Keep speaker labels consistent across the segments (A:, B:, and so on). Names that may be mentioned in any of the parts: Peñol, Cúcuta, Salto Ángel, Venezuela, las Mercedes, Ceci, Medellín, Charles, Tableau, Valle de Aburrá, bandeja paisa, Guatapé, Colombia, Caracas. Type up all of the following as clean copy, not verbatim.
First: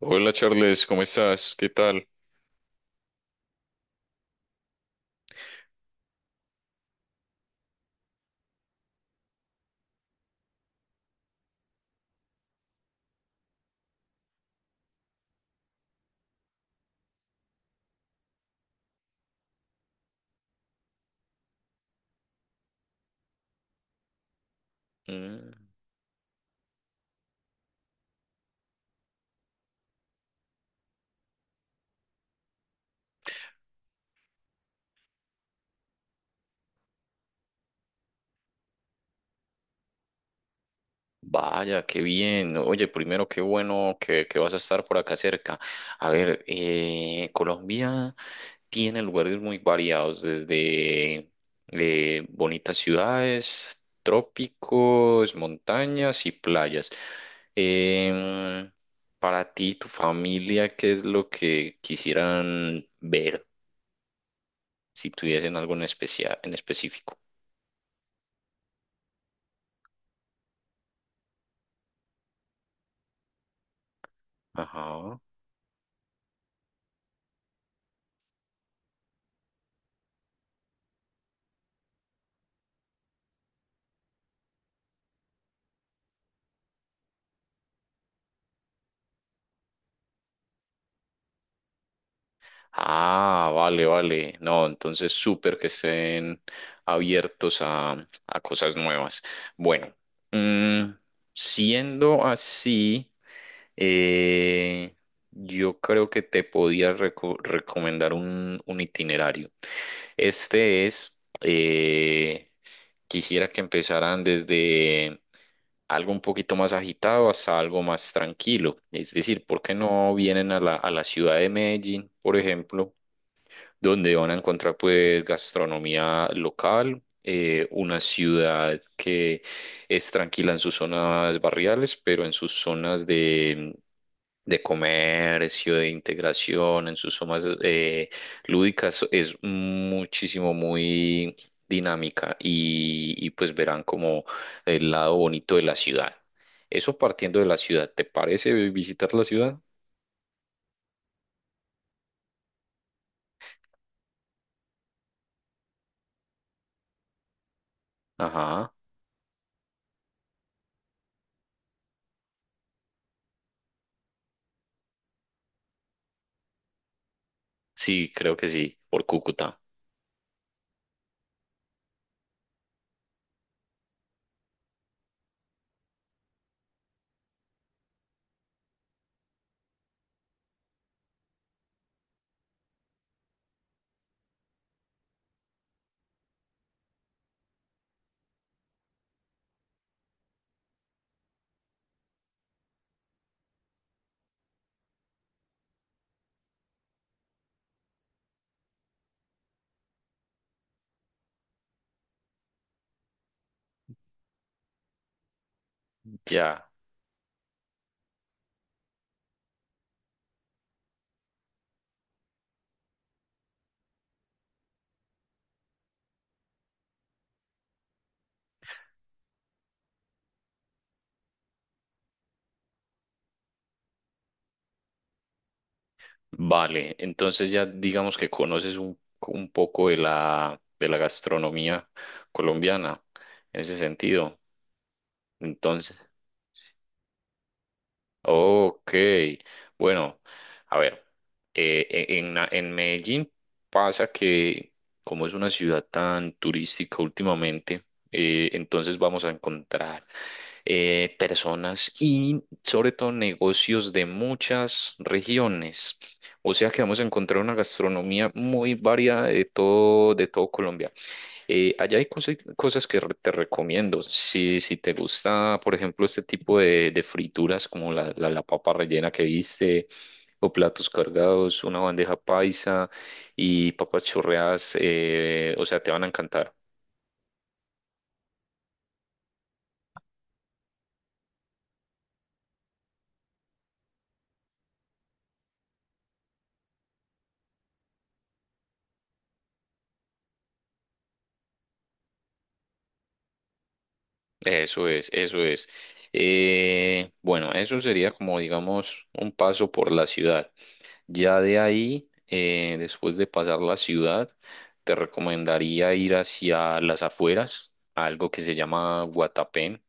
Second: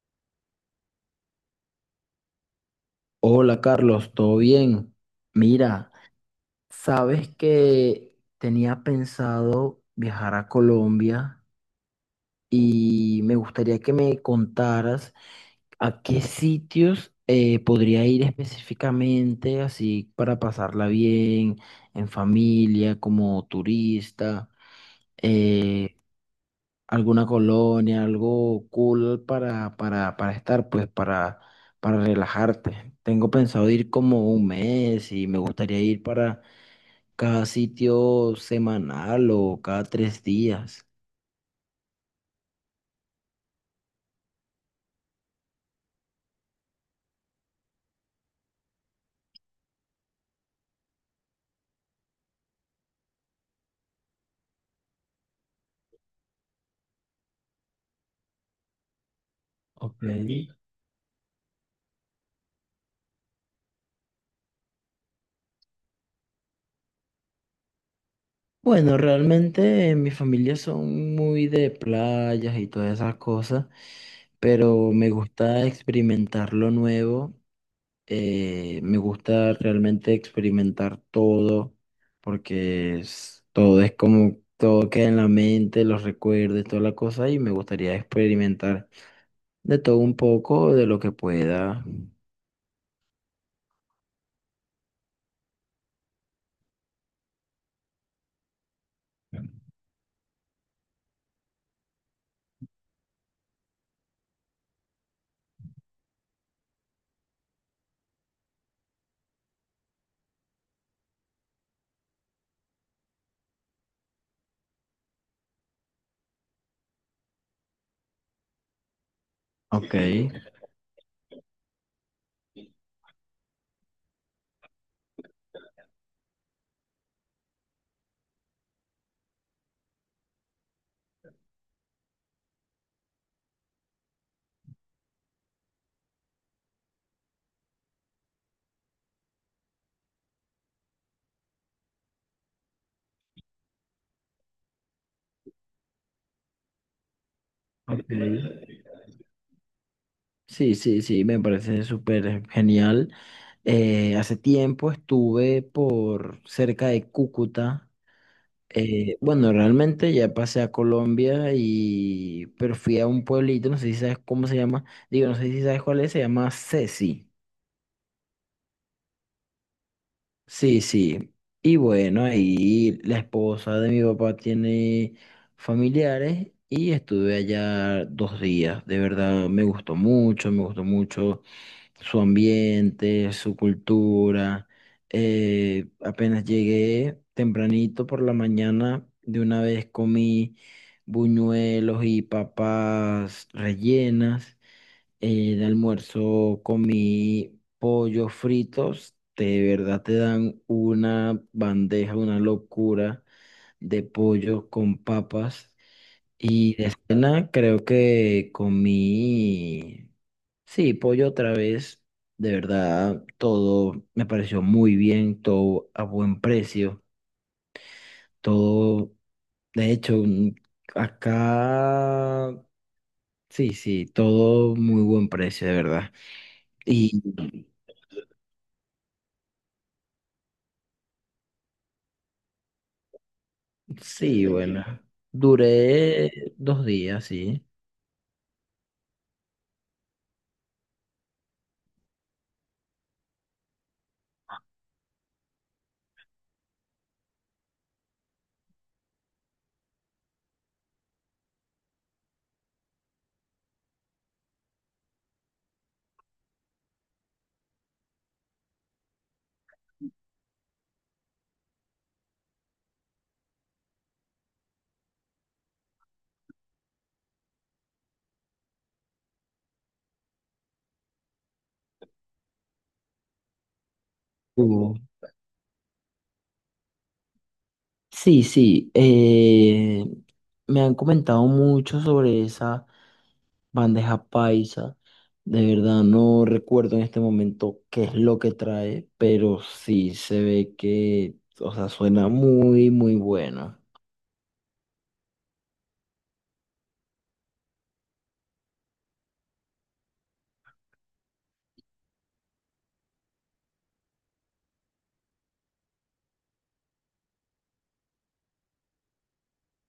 A: Hola Charles, ¿cómo estás? ¿Qué tal?
B: Hola Carlos, ¿todo bien? Mira, sabes que tenía pensado viajar a Colombia y me gustaría que me contaras a qué sitios podría ir específicamente, así para pasarla bien, en familia, como turista.
A: Mm,
B: eh, Alguna colonia, algo cool para, para estar, pues para relajarte. Tengo pensado ir como un mes y me gustaría ir para cada sitio semanal o cada tres días.
A: vaya, qué bien. Oye, primero, qué bueno que vas a estar por acá cerca. A ver, Colombia tiene lugares muy variados, desde bonitas ciudades, trópicos, montañas y playas. Em, para ti, y tu
B: Ok.
A: familia, ¿qué es lo que quisieran ver si tuviesen algo en especial, en específico?
B: Bueno, realmente mi familia son muy de playas y todas esas cosas, pero me
A: Ajá.
B: gusta experimentar lo nuevo. Me gusta realmente experimentar todo porque todo es como, todo queda en la mente, los recuerdos, toda la cosa y me gustaría experimentar de todo un poco, de lo que pueda.
A: Ah, vale, vale. No, entonces súper que estén abiertos a cosas nuevas. Bueno, mm, siendo así, eh, yo creo que te podía recomendar un itinerario. Este es, quisiera que empezaran desde algo un poquito más agitado hasta algo más tranquilo. Es decir, ¿por qué
B: Ok,
A: no vienen a la ciudad de Medellín, por ejemplo? Donde van a encontrar pues gastronomía local, una ciudad que es tranquila en sus zonas barriales, pero en sus zonas de comercio, de integración, en sus zonas lúdicas es muchísimo, muy dinámica pues verán como el lado bonito de la ciudad. Eso partiendo de la ciudad, ¿te parece
B: ok.
A: visitar la ciudad?
B: Sí, sí, sí, me parece súper genial. Hace tiempo estuve por cerca de Cúcuta.
A: Ajá,
B: Bueno, realmente ya pasé a Colombia y pero fui a un pueblito, no sé si sabes cómo se llama, digo, no sé si sabes cuál es, se llama Ceci.
A: sí, creo que sí, por Cúcuta.
B: Sí, sí. Y bueno, ahí la esposa de mi papá tiene familiares y estuve allá 2 días. De verdad, me gustó mucho su ambiente, su cultura. Apenas llegué tempranito por la mañana, de una vez comí buñuelos y papas rellenas. De almuerzo comí pollos fritos. De verdad te dan una bandeja, una locura de pollo con papas.
A: Ya.
B: Y de cena creo que comí, sí, pollo otra vez, de verdad, todo me pareció muy bien, todo a buen precio, todo, de hecho, acá, sí, sí, todo muy buen precio, de verdad.
A: Vale,
B: Y
A: entonces ya digamos que conoces un poco de de la gastronomía colombiana en ese sentido.
B: sí, bueno,
A: Entonces,
B: duré 2 días, sí.
A: ok, bueno, a ver, en Medellín pasa que como es una ciudad tan turística últimamente, entonces vamos a encontrar personas y sobre todo negocios de muchas regiones. O sea que vamos a encontrar una gastronomía muy variada de todo Colombia. Allá hay cosas, te recomiendo. Si te gusta, por ejemplo, este tipo de frituras como la papa rellena que viste, o platos cargados, una bandeja paisa y papas chorreadas,
B: Hubo-
A: o sea, te van a encantar.
B: Sí, sí, me han comentado mucho sobre esa bandeja paisa. De verdad no recuerdo en este momento qué es lo que trae, pero sí se ve que, o sea, suena muy, muy bueno.
A: Eso es, eso es. Bueno, eso sería como, digamos, un paso por la ciudad. Ya de ahí, después de pasar la ciudad, te recomendaría ir hacia las afueras, a algo que se llama Guatapé.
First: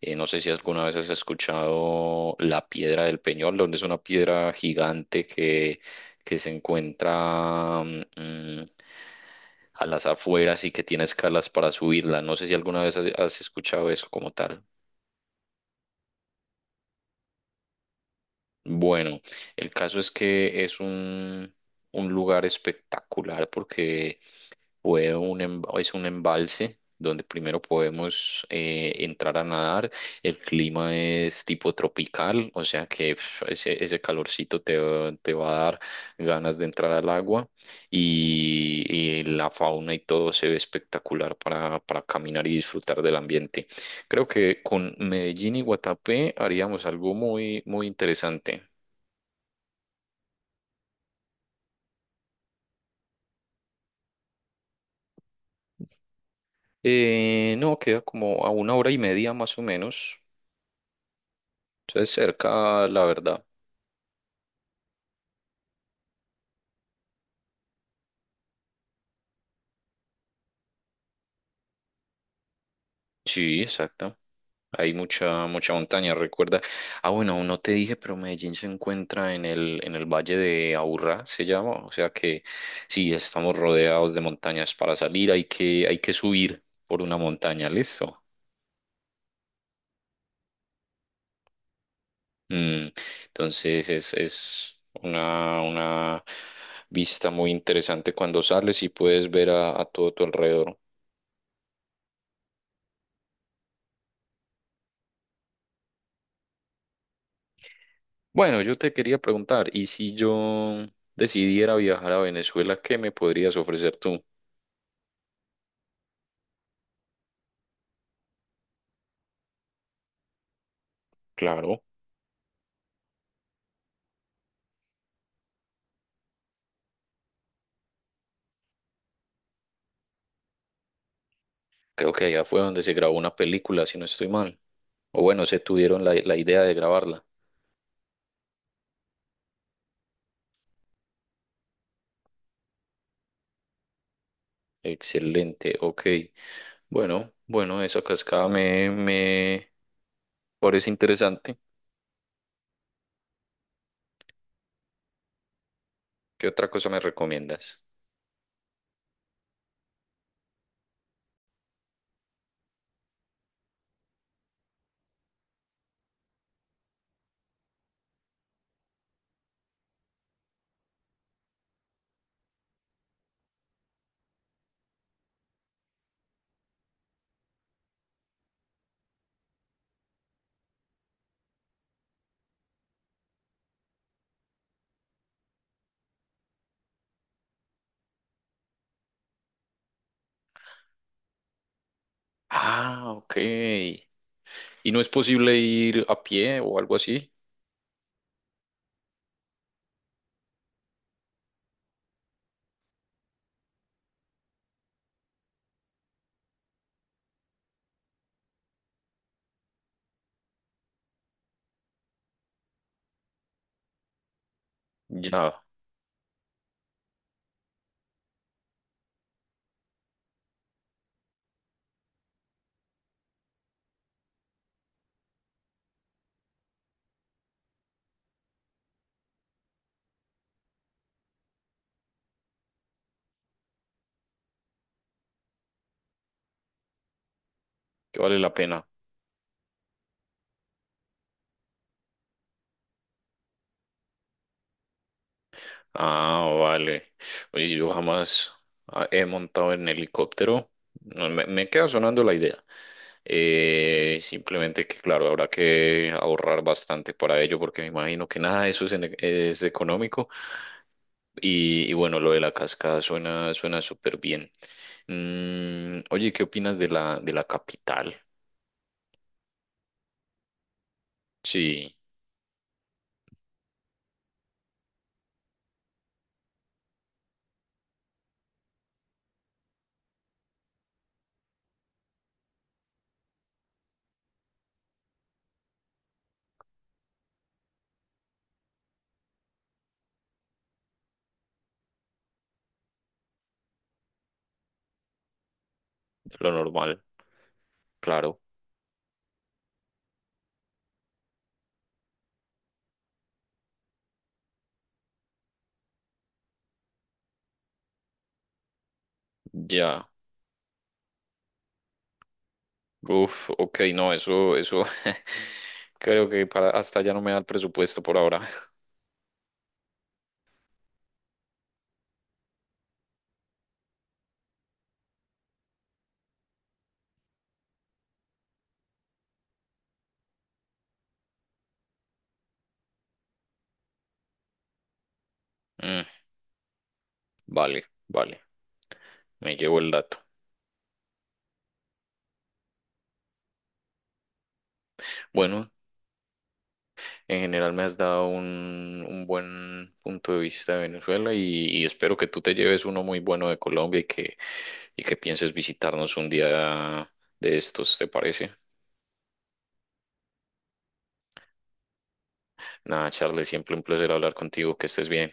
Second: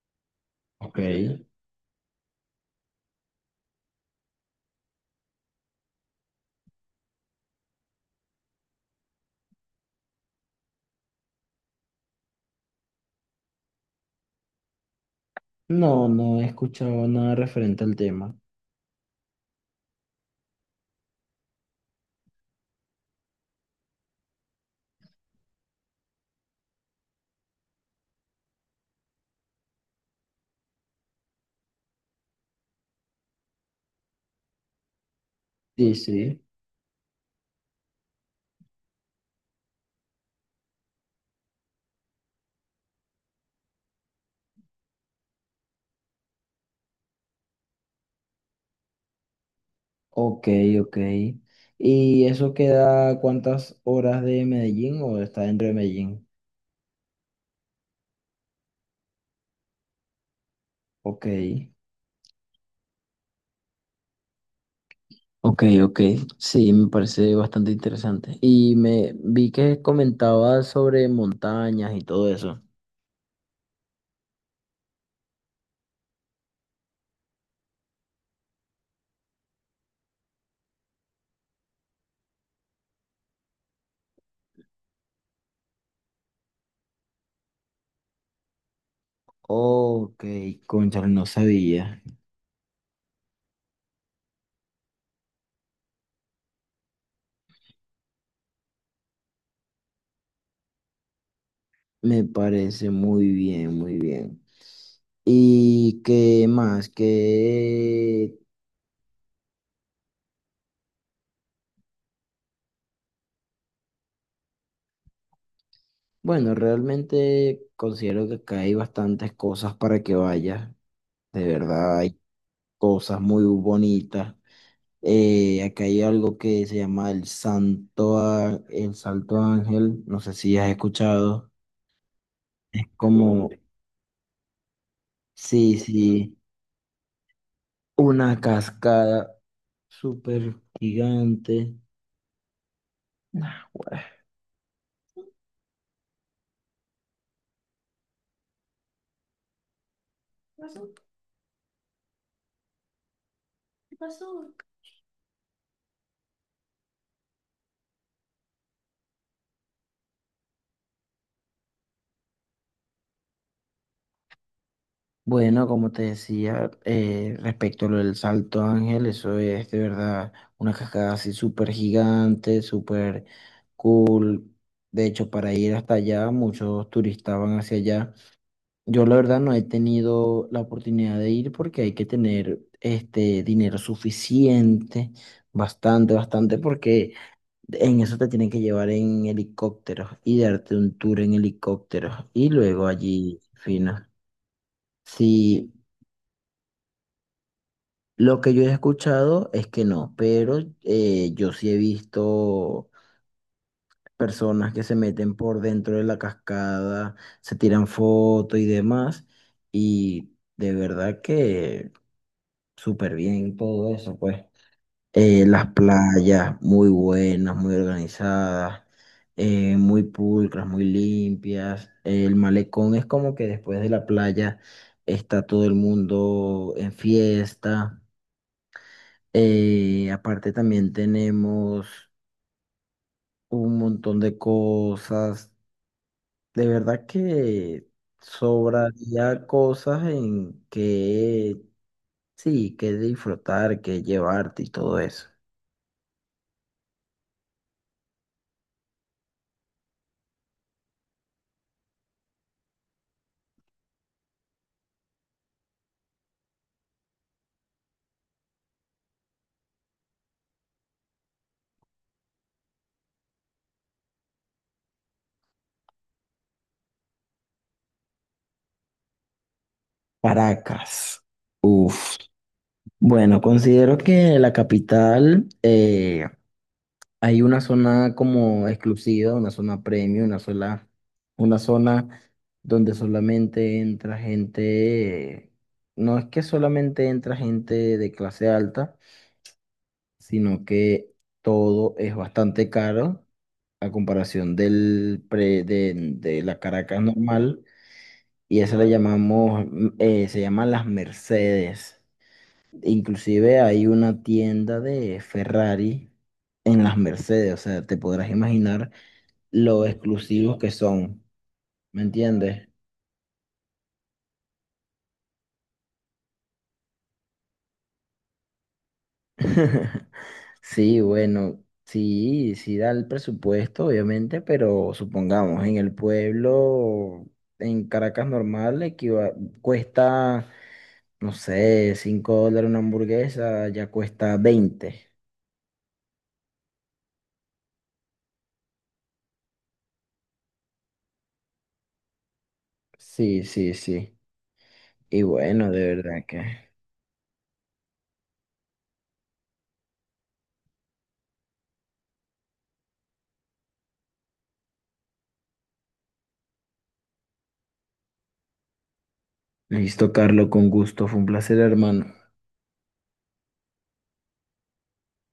A: No sé si alguna vez
B: Ok.
A: has escuchado la piedra del Peñol, donde es una piedra gigante que se encuentra a las afueras y que tiene escalas para subirla. No sé si alguna vez has escuchado eso como tal.
B: No, no he escuchado nada referente al tema.
A: Bueno, el caso es que es un lugar espectacular porque es un embalse donde primero podemos entrar a nadar. El clima es tipo tropical, o sea que pf, ese calorcito te va a dar
B: Sí, sí.
A: ganas de entrar al agua y la fauna y todo se ve espectacular para caminar y disfrutar del ambiente. Creo que con Medellín y Guatapé haríamos algo muy, muy interesante.
B: Ok, ok. ¿Y eso queda cuántas horas de Medellín o está dentro de Medellín?
A: No, queda como a una hora y media más o menos.
B: Ok.
A: Entonces cerca, la verdad.
B: Ok, ok, sí, me parece bastante interesante. Y me vi que comentabas sobre montañas y todo eso.
A: Sí, exacto. Hay mucha, mucha montaña, recuerda. Ah, bueno, no te dije, pero Medellín se encuentra en en el Valle de Aburrá, se llama. O sea que sí, estamos rodeados de montañas para salir, hay hay que subir por una montaña, ¿listo?
B: Ok, cónchale, no sabía.
A: Mm, entonces es una vista muy interesante cuando sales y puedes ver a todo tu alrededor.
B: Me parece muy bien, muy bien. ¿Y qué más? Que,
A: Bueno, yo te quería preguntar, ¿y si yo decidiera viajar a Venezuela, qué me podrías ofrecer tú?
B: bueno, realmente considero que acá hay bastantes cosas para que vayas. De
A: Claro,
B: verdad, hay cosas muy bonitas. Acá hay algo que se llama el el Salto Ángel, no sé si has escuchado,
A: creo que allá fue donde se grabó una
B: como,
A: película, si no estoy mal. O bueno, se
B: sí,
A: tuvieron la
B: sí,
A: idea de grabarla.
B: una cascada súper gigante. Nah, güey.
A: Excelente, ok. Bueno, bueno, esa cascada me parece interesante. ¿Qué otra cosa me recomiendas?
B: Bueno, como te decía, respecto a lo del Salto Ángel, eso es de verdad una cascada así súper gigante, súper cool. De hecho, para ir hasta allá, muchos turistas van hacia allá. Yo la verdad no he tenido la oportunidad de ir porque hay que tener este dinero suficiente, bastante, bastante, porque en eso te tienen que llevar en helicópteros y darte un tour en helicópteros y luego
A: Ah, ok.
B: allí fino.
A: ¿Y no es posible
B: Sí,
A: ir a pie o algo así?
B: lo que yo he escuchado es que no, pero yo sí he visto personas que se meten por dentro de la cascada, se tiran fotos y demás, y de verdad que súper bien, todo eso, pues.
A: Ya,
B: Las playas muy buenas, muy organizadas, muy pulcras, muy limpias. El malecón es como que después de la playa está todo el mundo en fiesta. Aparte también tenemos un montón de cosas. De verdad que
A: que vale la pena.
B: sobraría cosas en que, sí, que disfrutar, que llevarte y todo eso.
A: Ah, vale. Oye, yo jamás he montado en helicóptero. No, me queda sonando la idea. Simplemente que, claro, habrá que ahorrar bastante para ello porque me imagino que nada de eso es económico. Y bueno, lo de la cascada suena suena súper bien. Mm, oye, ¿qué opinas de de la capital?
B: Caracas.
A: Sí,
B: Uf. Bueno, considero que la capital hay una zona como exclusiva, una zona premium, una sola, una zona donde solamente entra gente, no es que solamente entra gente de clase alta, sino que todo es bastante caro a comparación del de
A: lo
B: la
A: normal,
B: Caracas normal,
A: claro.
B: y eso le llamamos, se llaman las Mercedes. Inclusive hay una tienda de Ferrari en las Mercedes, o sea, te podrás imaginar lo
A: Ya.
B: exclusivos que son, ¿me entiendes?
A: Uf, ok, no, eso, creo que para hasta ya no me da el presupuesto por ahora.
B: Sí, bueno, sí, sí da el presupuesto, obviamente, pero supongamos, en el pueblo, en Caracas normal, cuesta, no sé, $5 una hamburguesa, ya cuesta 20.
A: Mm, vale, vale, me llevo el dato.
B: Sí, sí, sí. Y
A: Bueno,
B: bueno, de verdad que...
A: en general me has dado un buen punto de vista de Venezuela y espero que tú te lleves uno muy bueno de Colombia y que pienses visitarnos un día de estos, ¿te parece?
B: Listo, Carlos, con gusto. Fue un placer, hermano.
A: Nada, Charles, siempre un placer hablar contigo, que estés bien.